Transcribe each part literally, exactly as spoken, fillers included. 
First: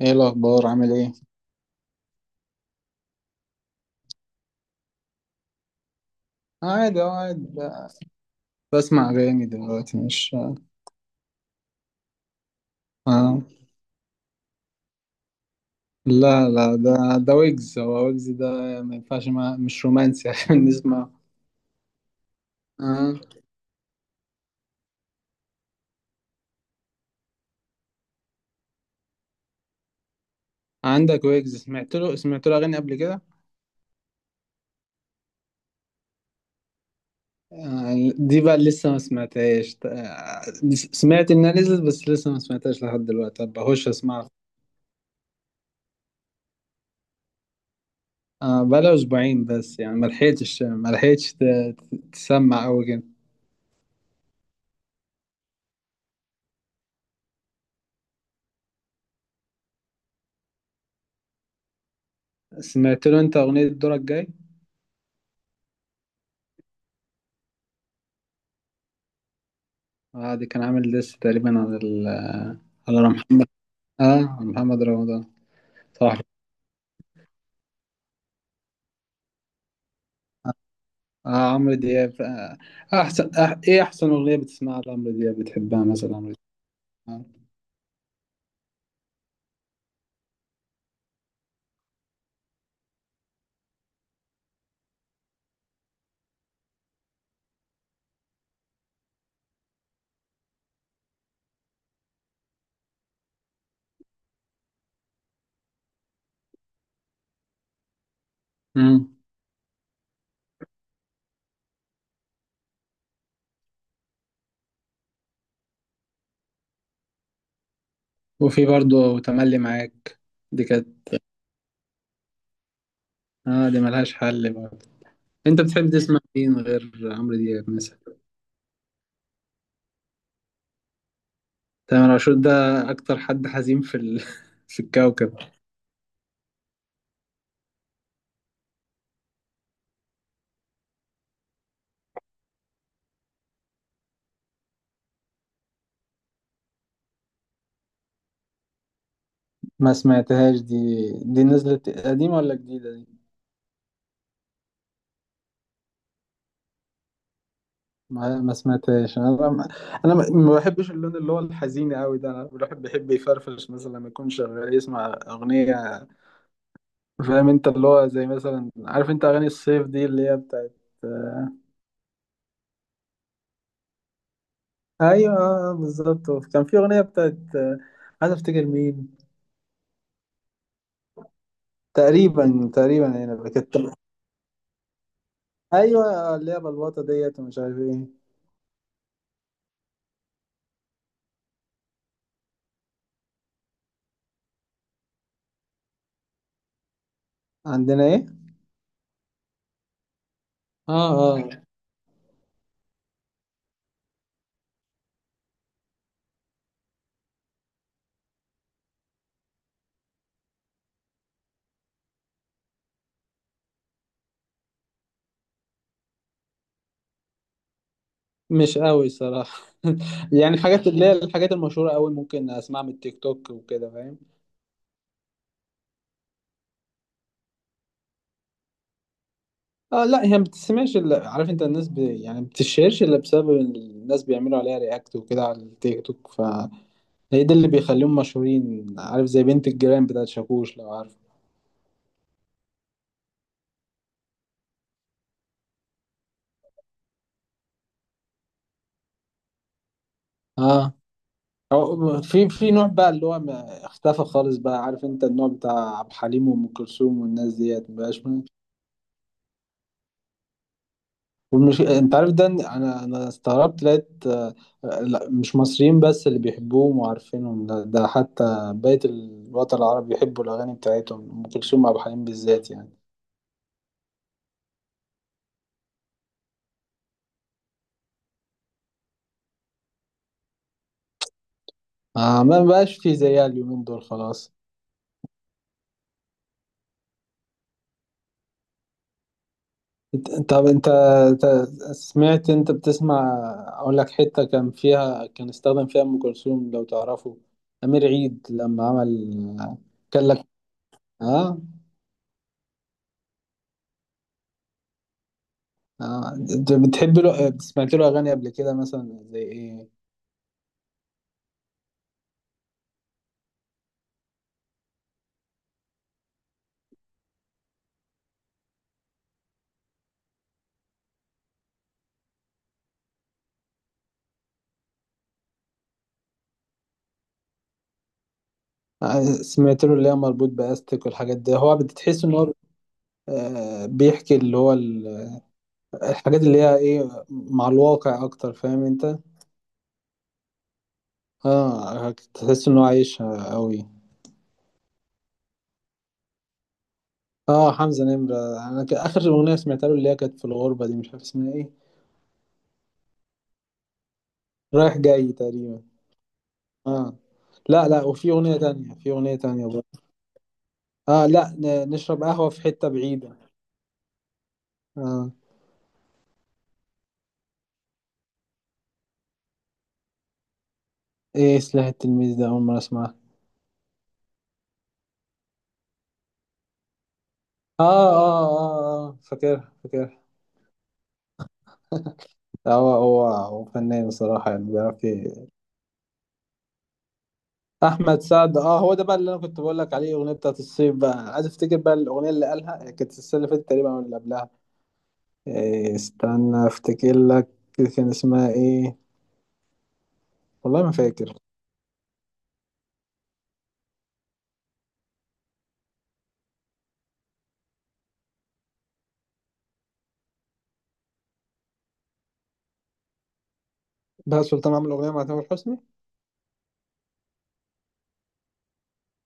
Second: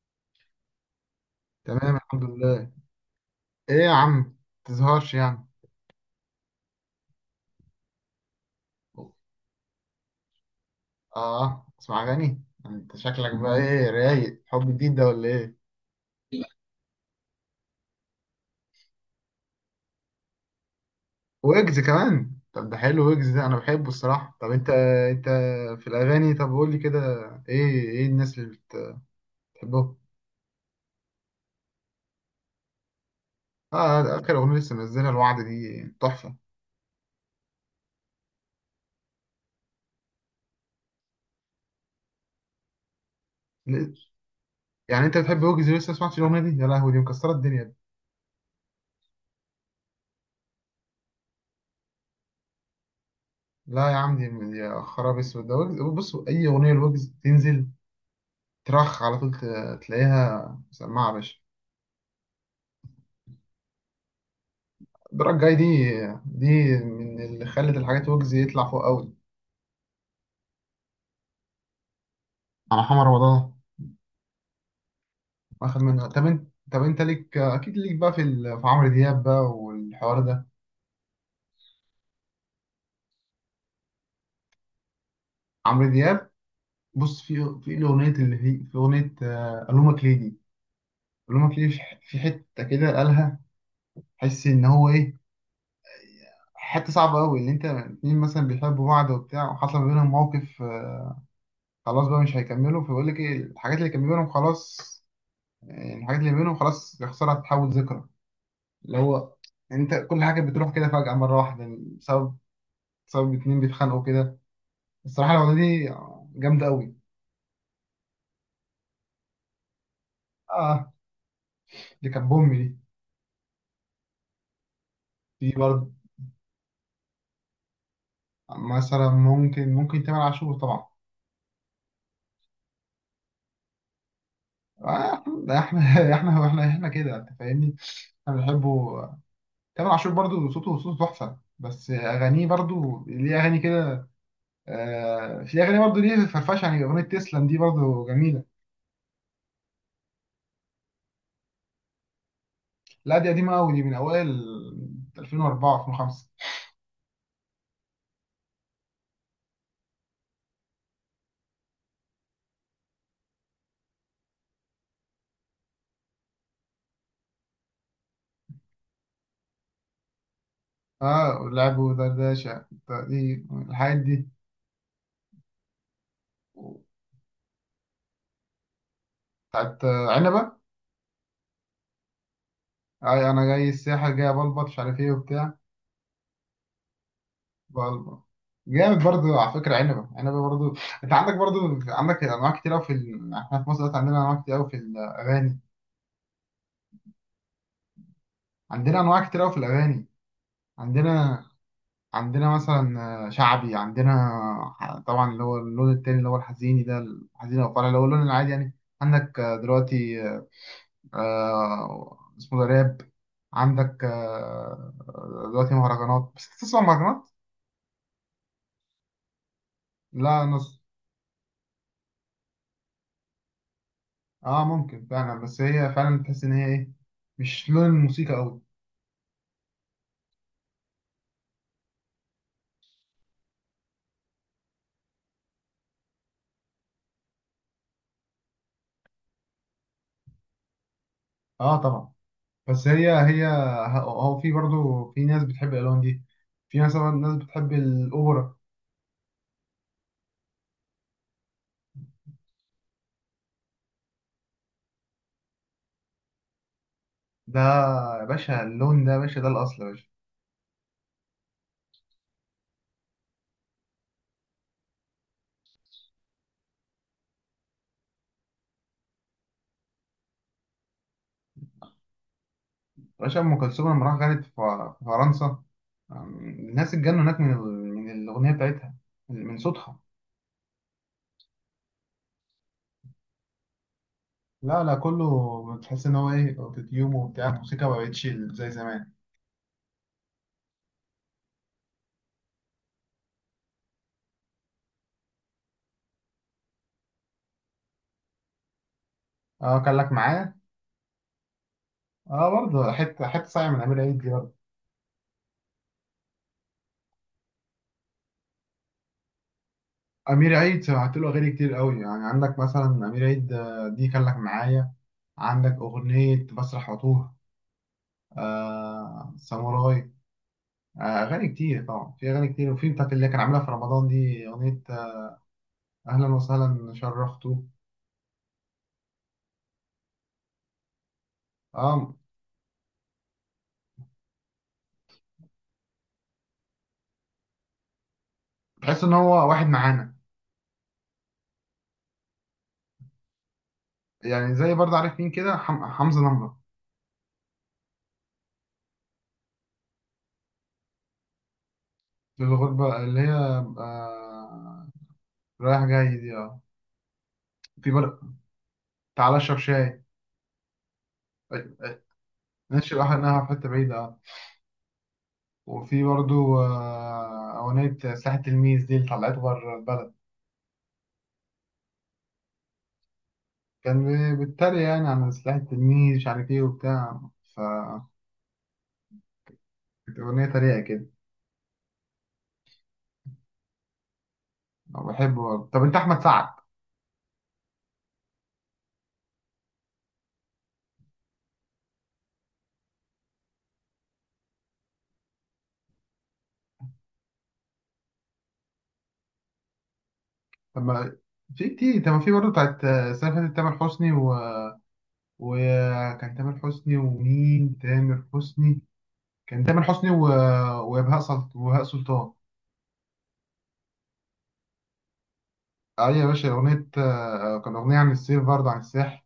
ايه الاخبار؟ عامل ايه؟ تمام الحمد لله. ايه يا عم، تزهقش يعني. عادي، اه، قاعد بسمع اغاني دلوقتي، مش، آه. اه اسمع اغاني. انت شكلك اه. بقى ايه، رايق، حب جديد ده ولا ايه؟ لا لا ده. ده ويجز، هو ويجز ده. ما ينفعش، ما مش رومانسي عشان نسمع. ويجز كمان؟ طب ده حلو، آه. ويجز ده انا بحبه الصراحه. طب انت، انت في الاغاني، طب قول لي كده، ايه ايه الناس اللي بتحبهم؟ عندك ويجز؟ سمعت له سمعت له اغاني قبل كده؟ اه ده اخر اغنيه لسه منزلها، الوعد، دي تحفه. آه. دي بقى لسه ما سمعتهاش، آه. سمعت انها نزلت بس لسه ما سمعتهاش لحد دلوقتي. طب بخش ل- اسمعها. يعني انت بتحب ويجز لسه ما سمعتش الاغنيه دي؟ يا لهوي، دي مكسره الدنيا دي. آه. بقى اسبوعين بس، يعني ما لحقتش ما لحقتش ت- تسمع قوي كده. لا يا عم، دي دي يا خراب اسود، ده ويجز. بص، اي اغنيه لويجز تنزل ترخ على طول، ت- تلاقيها مسمعة يا باشا. سمعت له انت اغنية دورك جاي؟ الدرجة الجاية دي، دي من اللي خلت الحاجات ويجز يطلع فوق قوي. اه، دي كان عامل ديس تقريبا على ال... على محمد على محمد. رمضان اه، على محمد رمضان. واخد منها. صح. طب انت، طب انت ليك اكيد، ليك بقى في ال... في عمرو دياب بقى والحوار ده. اه، عمرو دياب، آه. احسن، آه، ايه احسن اغنية بتسمعها لعمرو دياب بتحبها عمرو مثلا؟ دياب، عمرو بص دياب، في في الاغنية اللي هي، في اغنية آه، الومك ليه دي. الومك ليه، في ح- في حتة كده قالها، تحس ان هو ايه، حتة صعبة قوي. اللي انت اتنين مثلا بيحبوا بعض وبتاع، وحصل ما بينهم موقف، آه، خلاص بقى مش هيكملوا. فبيقول لك ايه الحاجات اللي كان بينهم خلاص، يعني الحاجات اللي بينهم خلاص يخسرها تتحول ذكرى. اللي امم. هو انت كل حاجه بتروح كده فجاه مره واحده بسبب، بسبب اتنين بيتخانقوا كده. الصراحه الاغنيه دي جامده قوي. وفي برضه تملي معاك. دي اه كانت... دي كانت بوم دي، اه، دي ملهاش حل برضه. دي انت بتحب برضه. تسمع مين غير عمرو دياب مثلا؟ مثلا ممكن، ممكن تامر عاشور طبعا. تامر عاشور ده اكتر حد حزين في ال... في آه، الكوكب. ده احنا احنا احنا احنا كده انت فاهمني، احنا بنحبه. تامر عاشور برضه، صوته صوته تحفه، بس اغانيه برضه ليه اغاني كده. آه في اغاني برضه ليه فرفشه، يعني اغنيه تسلم دي برضه جميله. ما سمعتهاش دي. دي نزلت قديمة ولا جديدة دي؟ لا دي قديمة أوي، دي من أوائل ألفين وأربعة ألفين وخمسة. ما ما سمعتهاش انا، ما- انا، ما ما بحبش اللون اللي هو الحزين قوي ده. انا الواحد بيحب يفرفش، مثلا لما يكون شغال يسمع اغنيه. فاهم انت؟ اللي هو زي مثلا، عارف انت اغاني الصيف دي اللي هي بتاعت اه آه،... لعبوا دردشة، دي الحاجات دي، ايوه، آه، بالظبط. كان في اغنيه بتاعت آه،... عايز افتكر مين. بتاعت آه، عنبة. تقريبا تقريبا أي أنا هنا جاي كانت. الساحة جاي بلبط مش عارف إيه وبتاع. ايوه، آه، اللي هي بلبطه ديت ومش عارف ايه. بلبط جامد برضو على فكرة. عنبة عنبة برضو. أنت عندك برضو، عندك أنواع كتير أوي في ال... إحنا في مصر دلوقتي عندنا أنواع كتير أوي في الأغاني. عندنا ايه؟ عندنا أنواع كتير أوي في الأغاني. اه، عندنا اه. عندنا مثلا شعبي، عندنا طبعا اللي هو اللون التاني اللي هو الحزيني ده، الحزين او الفرح اللي هو اللون العادي يعني. عندك دلوقتي آه، اسمه ده راب. عندك آه، دلوقتي مهرجانات. بس تسمع مهرجانات؟ مش قوي صراحه لا يعني نص. الحاجات اللي هي الحاجات المشهوره قوي ممكن اسمعها من التيك توك وكده، فاهم؟ اه ممكن فعلا، بس هي فعلا تحس ان هي ايه، مش لون الموسيقى قوي. اه، لا، هي ما بتسمعش الا، عارف انت الناس ب... يعني ما بتشهرش الا بسبب إن الناس بيعملوا عليها رياكت وكده على التيك توك، فهي ده اللي بيخليهم مشهورين، عارف؟ زي بنت الجيران بتاعت شاكوش، لو عارف. اه طبعا. بس هي هي هو في برضو في ناس بتحب الالوان دي. في مثلا ناس بتحب الاوبرا. اه. أو في في نوع بقى اللي هو ما اختفى خالص بقى، عارف انت النوع بتاع عبد الحليم وام كلثوم والناس ده ديت، مبقاش. يا باشا، اللون ده يا باشا ده الاصل يا باشا. والمش...، انت عارف ده، إن انا انا استغربت لقيت آه،... آه، لا مش مصريين بس اللي بيحبوهم وعارفينهم ده، ده حتى بقية الوطن العربي بيحبوا الاغاني بتاعتهم، ام كلثوم وعبد الحليم بالذات يعني. باشا أم كلثوم لما راح غنت في ف- في فرنسا، أم، الناس اتجنوا هناك من ال- من الأغنية بتاعتها، من صوتها. آه، ما بقاش في زيها اليومين دول خلاص. لا لا، كله بتحس إن هو إيه، أوتوتيوم وبتاع، الموسيقى ما بقتش زي زمان. إنت- طب انت، إنت سمعت، انت بتسمع... اقول لك حتة كان فيها، كان استخدم فيها ام كلثوم، لو تعرفه، امير عيد لما عمل أه كان لك كان لك. معايا. اه، أه برضه حتة، حتة صايعة من أمير عيد دي برضه. آه. انت بتحب له؟ سمعت له اغاني قبل كده مثلا زي ايه؟ أمير عيد سمعت له أغاني كتير قوي يعني. عندك مثلا أمير عيد آه، دي كان لك معايا. عندك أغنية بسرح وأتوه. آه ساموراي. آه أغاني كتير طبعا، في أغاني كتير، وفي بتاعت اللي كان عاملها في رمضان دي أغنية اهلا وسهلا شرفتوا. سمعت له اللي هي مربوط باستك والحاجات دي، هو اه بتحس ان هو آه، بيحكي اللي هو ال... الحاجات اللي هي ايه، مع الواقع اكتر، فاهم تحس ان انت؟ هو واحد معانا اه، تحس انه عايشها قوي. يعني. زي برضه عارف مين كده، حم... حمزة نمرة. اه، حمزة نمرة. انا ك- اخر اغنية سمعتها له اللي هي كانت في الغربة دي، مش عارف اسمها ايه. في الغربة اللي هي آه... رايح جاي تقريبا. رايح جاي دي اه. اه. لا في لا، برضه وفي اغنية تانية، في اغنية تعالى اشرب تانية شاي. برضه. اه، لا آه، ن- آه، نشرب قهوة في حتة نشرب بعيدة. احنا في حتة بعيدة اه. اه. وفي برضه آه، أغنية سلاح التلميذ دي اللي طلعته بره البلد. ايه سلاح التلميذ ده؟ اول مرة اسمعها. كان بي- بيتريق يعني عن سلاح التلميذ مش عارف ايه وبتاع، اه، فكانت اه، اه، آه فاكرها فاكرها. أغنية تريقة كده. هو هو هو فنان بصراحة، يعني أنا بيعرف بحبه ي- برضه. طب أنت أحمد سعد؟ أحمد سعد، أه هو ده بقى اللي أنا كنت بقول لك عليه، الأغنية بتاعت الصيف بقى. أنا عايز أفتكر بقى الأغنية اللي قالها، كانت السنة اللي فاتت تقريبا أو اللي قبلها. إيه، استنى أفتكر لك. كان اسمها إيه؟ طب والله ما ما فاكر. في كتير، طب ما في برضه بتاعت آه، السنة اللي فاتت تامر حسني و... وكان تامر حسني ومين، تامر حسني كان تامر حسني و... وبهاء سلط... وبهاء سلطان. بقى سلطان عامل أغنية مع تامر حسني؟ أيوة يا باشا، أغنية آه، كان أغنية عن السيف برضه، عن الساحل.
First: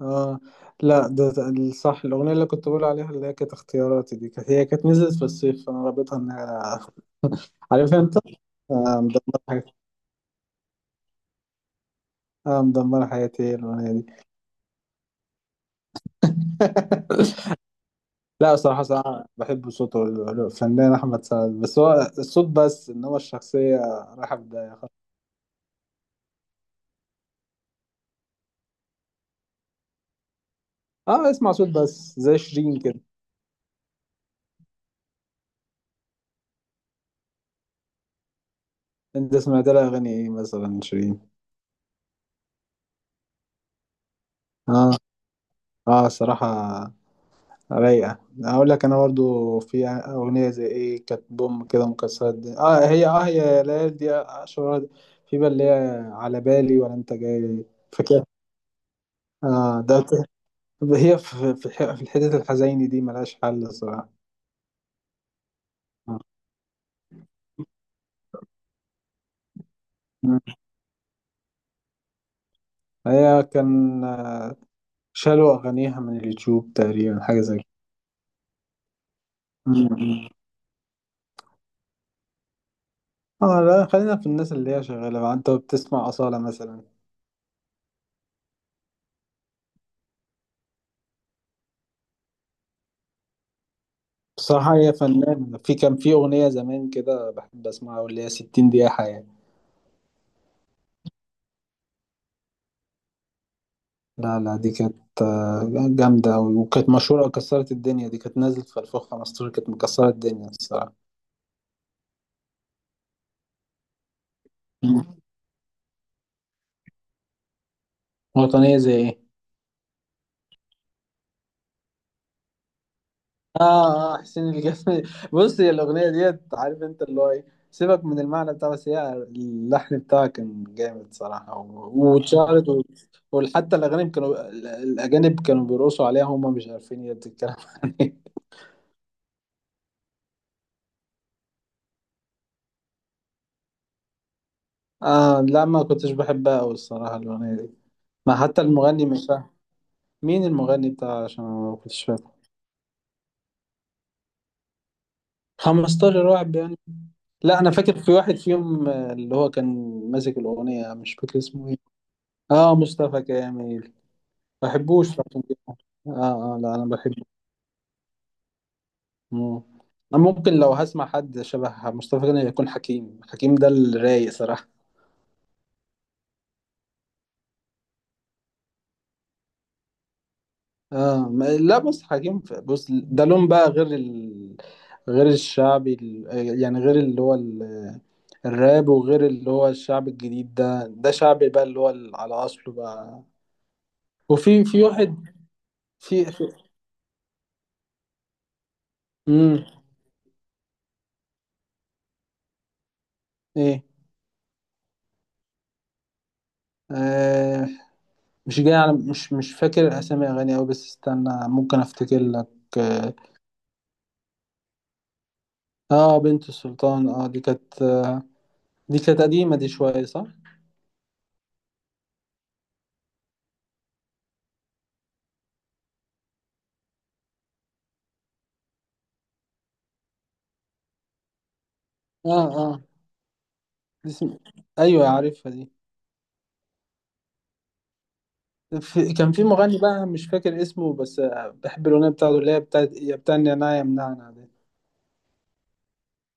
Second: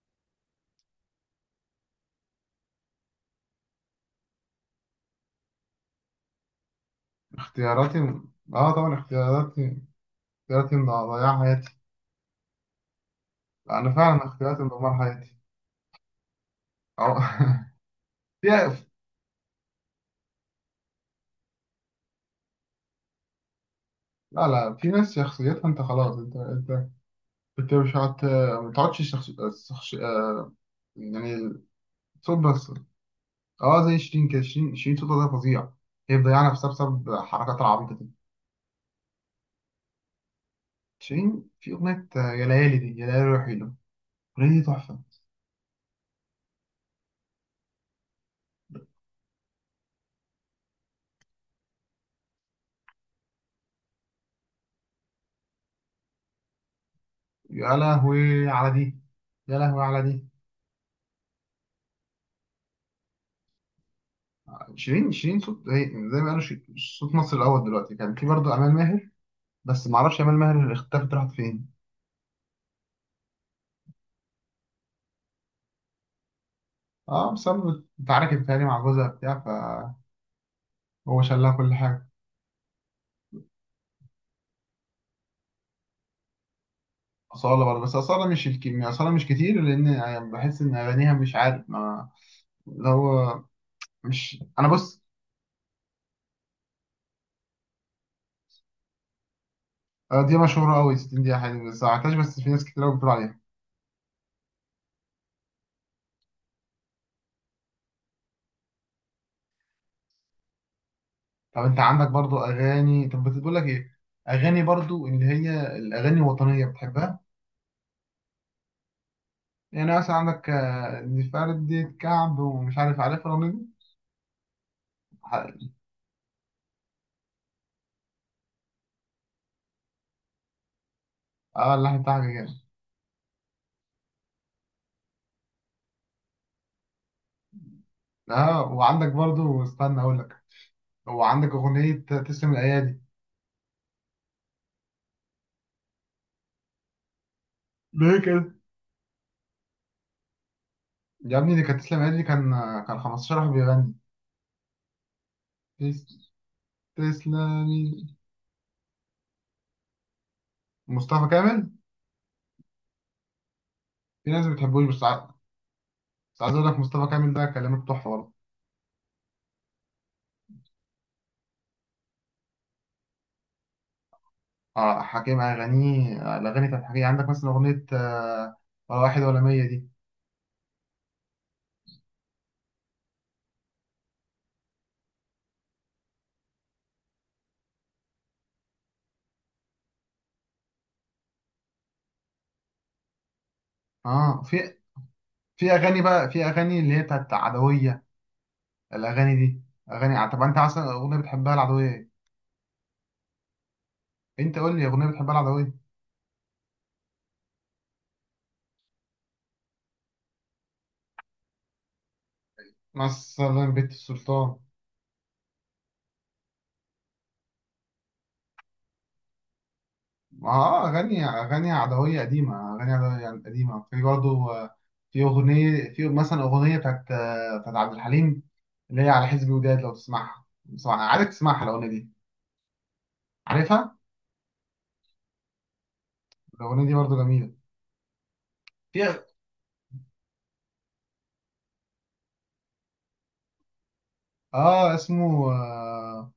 أه، لا ده ده الصح، الأغنية اللي كنت بقول عليها اللي هي كانت اختياراتي دي، كانت هي كانت نزلت في الصيف، فأنا رابطها إن هي عارف اختياراتي، أنت. اه طبعا آه، مدمرة حياتي. اختياراتي، اختياراتي اللي ضيع حياتي، آه، مدمرة حياتي أنا الأغنية دي. فعلا اختياراتي اللي دمر حياتي. أو في. لا، صراحة صراحة بحب صوته الفنان أحمد سعد، بس هو الصوت بس، إنما الشخصية رايحة في لا لا داهية في خالص. ناس شخصيتها، انت خلاص، انت انت انت مش هت، ما تقعدش شخص... شخص... آه، آه، اسمع يعني. صوت بس صوت زي بس، شيرين كده. اه زي شيرين كده. شيرين، شيرين صوتها ده فظيع. هي مضيعة نفسها بسبب حركاتها العبيطة دي. أنت سمعت لها أغاني إيه مثلا شيرين؟ شيرين في أغنية آه، يا ليالي، دي يا ليالي روحي له. الأغنية دي آه. تحفة. آه، صراحة رايقة. أقول لك أنا برضو في أغنية زي إيه، كانت بوم كده مكسرة الدنيا، آه هي آه هي يا ليالي، دي أشهر. في بقى اللي هي على بالي ولا أنت جاي. يا فاكر؟ لهوي على دي، يا آه لهوي ده. على دي. هي في في في الحتت الحزينة دي ملهاش حل صراحة. شيرين، شيرين صوت هي زي ما قالوا، شي- صوت مصر الأول دلوقتي. كان في برضه أمال ماهر، بس معرفش أمال آه. ماهر اختفت راحت فين. هي كان آه، شالوا أغانيها من اليوتيوب تقريبا، اه حاجة زي كده. بسبب اتعاركت تاني مع جوزها بتاع، مم. فهو شالها كل حاجة. اه، لا خلينا في الناس اللي هي شغالة بقى. انت بتسمع أصالة مثلا؟ أصالة برضه، بس أصالة مش الكمية، أصالة مش كتير، لأن يعني بحس إن أغانيها مش عارف، ما اللي هو مش انا بصراحة هي بص. فنانة. في كان في أغنية زمان كده بحب أسمعها، واللي هي 60 دقيقة حياة. آه، دي مشهورة أوي، ستين دقيقة حلوة، بس ما عملتهاش، بس في ناس كتير أوي بتقول عليها. لا لا، دي كانت آه، جامدة أوي وكانت مشهورة كسرت الدنيا، دي كانت نازلة في ألفين وخمستاشر، كانت مكسرة الدنيا الصراحة. طب أنت عندك برضو أغاني، طب بتقول لك إيه، أغاني مم. برضو اللي هي الأغاني الوطنية بتحبها. وطنية زي إيه؟ يعني مثلا عندك آه، دي فردة كعب، ومش عارف، عارف الأغنية دي؟ اه، اه، حسين الجسمي بص ح- هي الاغنيه ديت، عارف انت اللي هو ايه، سيبك من المعنى بتاعها، بس هي اللحن بتاعها كان جامد صراحه أه و- اللحن بتاعها جامد. واتشهرت و- وحتى الاغاني كانوا ال- الاجانب كانوا بيرقصوا عليها، هم مش عارفين هي بتتكلم عن ايه. أه وعندك برضو، استنى أقول لك، وعندك أغنية تسلم الأيادي. اه، لا، ما كنتش بحبها قوي الصراحه الاغنيه دي. ليه ما كده؟ حتى المغني مش فاهم مين المغني بتاعها، يا عشان أنا ابني دي ما كانت تسلم كنتش الأيادي دي، فاكر. كان كان خمسة عشر واحد بيغني. خمسة عشر تس- واحد يعني؟ لا انا تسلمي. فاكر في واحد فيهم آه، اللي هو كان ماسك الاغنيه، مش مصطفى فاكر اسمه كامل. ايه. اه، مصطفى كامل. في ناس ما ما بتحبوش، بس بحبوش عا- عشان كده؟ بس عايز اه، اه، أقول لا لك انا مصطفى بحبه. كامل ده كلمات تحفة. مم. انا ممكن لو هسمع حد شبه مصطفى غني، يكون حكيم. حكيم ده الرايق صراحة. اه حكيم، اغانيه، الاغاني بتاعت حكيم، عندك مثلا اغنيه آه، ولا واحد ولا مية دي. اه، ما لا بص حكيم ف- بص ده لون بقى غير ال...، غير الشعبي ال...، يعني غير اللي هو ال... الراب، وغير اللي هو الشعب الجديد ده. ده شعبي بقى اللي هو ال... على اصله بقى. اه وفي في، في واحد، في اغاني في، بقى، في في... اغاني اللي هي بتاعت عدويه. الاغاني دي مم. اغاني ع- طب انت اصلا اغنيه بتحبها العدويه ايه، ايه، انت قول لي اغنيه بتحبها العدويه. آه، مش جاي على، مش، مش فاكر اسامي اغاني اوي، بس استنى ممكن افتكر لك. اه. مثلا بيت السلطان. آه، بنت السلطان. اه دي كانت آه، دي كانت قديمة دي شوية، صح؟ اه اغاني، اغاني عدويه قديمه، اغاني عدويه يعني قديمه. في برضه آه، في اغنيه، في مثلا اغنيه بتاعت آه، بتاعت عبد الحليم اللي هي على حزب وداد، لو تسمعها، تسمعها عارف، تسمعها الاغنيه دي، اه، اه. عارفها دي اسم...، ايوه عارفها دي. الاغنيه دي برضه جميله. في...، في كان في مغني بقى مش فاكر اسمه، بس آه بحب الاغنية بتاعته اللي هي بتاعت يا بتاع النعناع يا منعنع دي. اه اسمه آه،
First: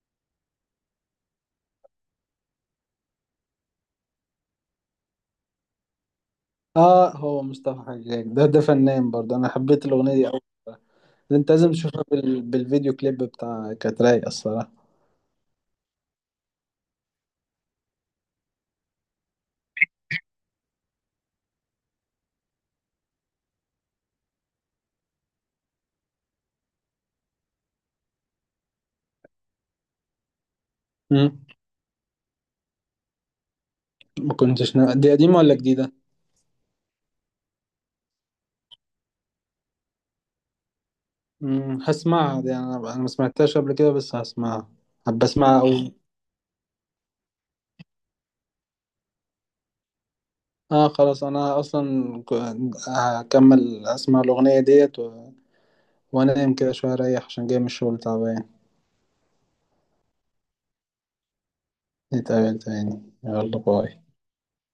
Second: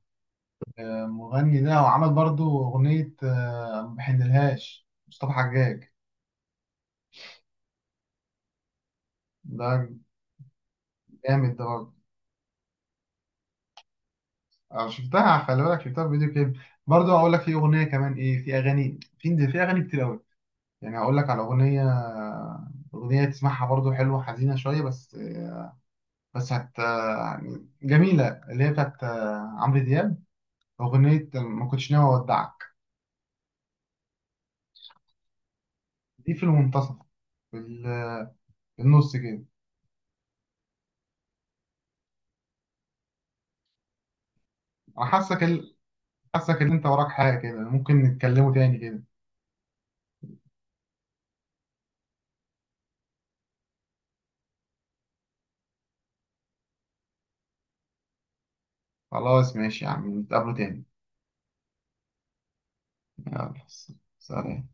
مغني ده، وعمل برضو أغنية آه، ما بحنلهاش، مصطفى حجاج اه، هو مصطفى حجاج ده، ده فنان برضه، انا حبيت ده الاغنية دي اوي. ده انت جامد ده لازم برضه. تشوفها بال... بالفيديو كليب بتاع، كانت رايقة الصراحة. آه، شفتها، خلي بالك شفتها في فيديو كليب. برضه هقول لك في أغنية كمان إيه، في أغاني، في في أغاني كتير أوي، يعني هقول لك على أغنية، أغنية تسمعها برضه حلوة، حزينة شوية بس، بس هت يعني جميلة، اللي هي بتاعت آه، عمرو دياب، أغنية مم. ما كنتش ناوي أودعك. ما كنتش نا... دي قديمة ولا جديدة؟ دي في المنتصف، في ال- في النص كده. امم، هسمعها دي، انا، انا ما سمعتهاش قبل كده بس هسمعها. أنا هبقى حاسك، اسمعها أوي. حاسك ان انت وراك حاجة كده، ممكن نتكلموا تاني كده. اه، خلاص، انا اصلا ك- هكمل اسمع الاغنيه ديت و... وانام كده شويه اريح، عشان جاي من الشغل تعبان. خلاص ماشي يا عم، نتقابلوا تاني. نتقابل تاني، يلا يلا باي. سلام.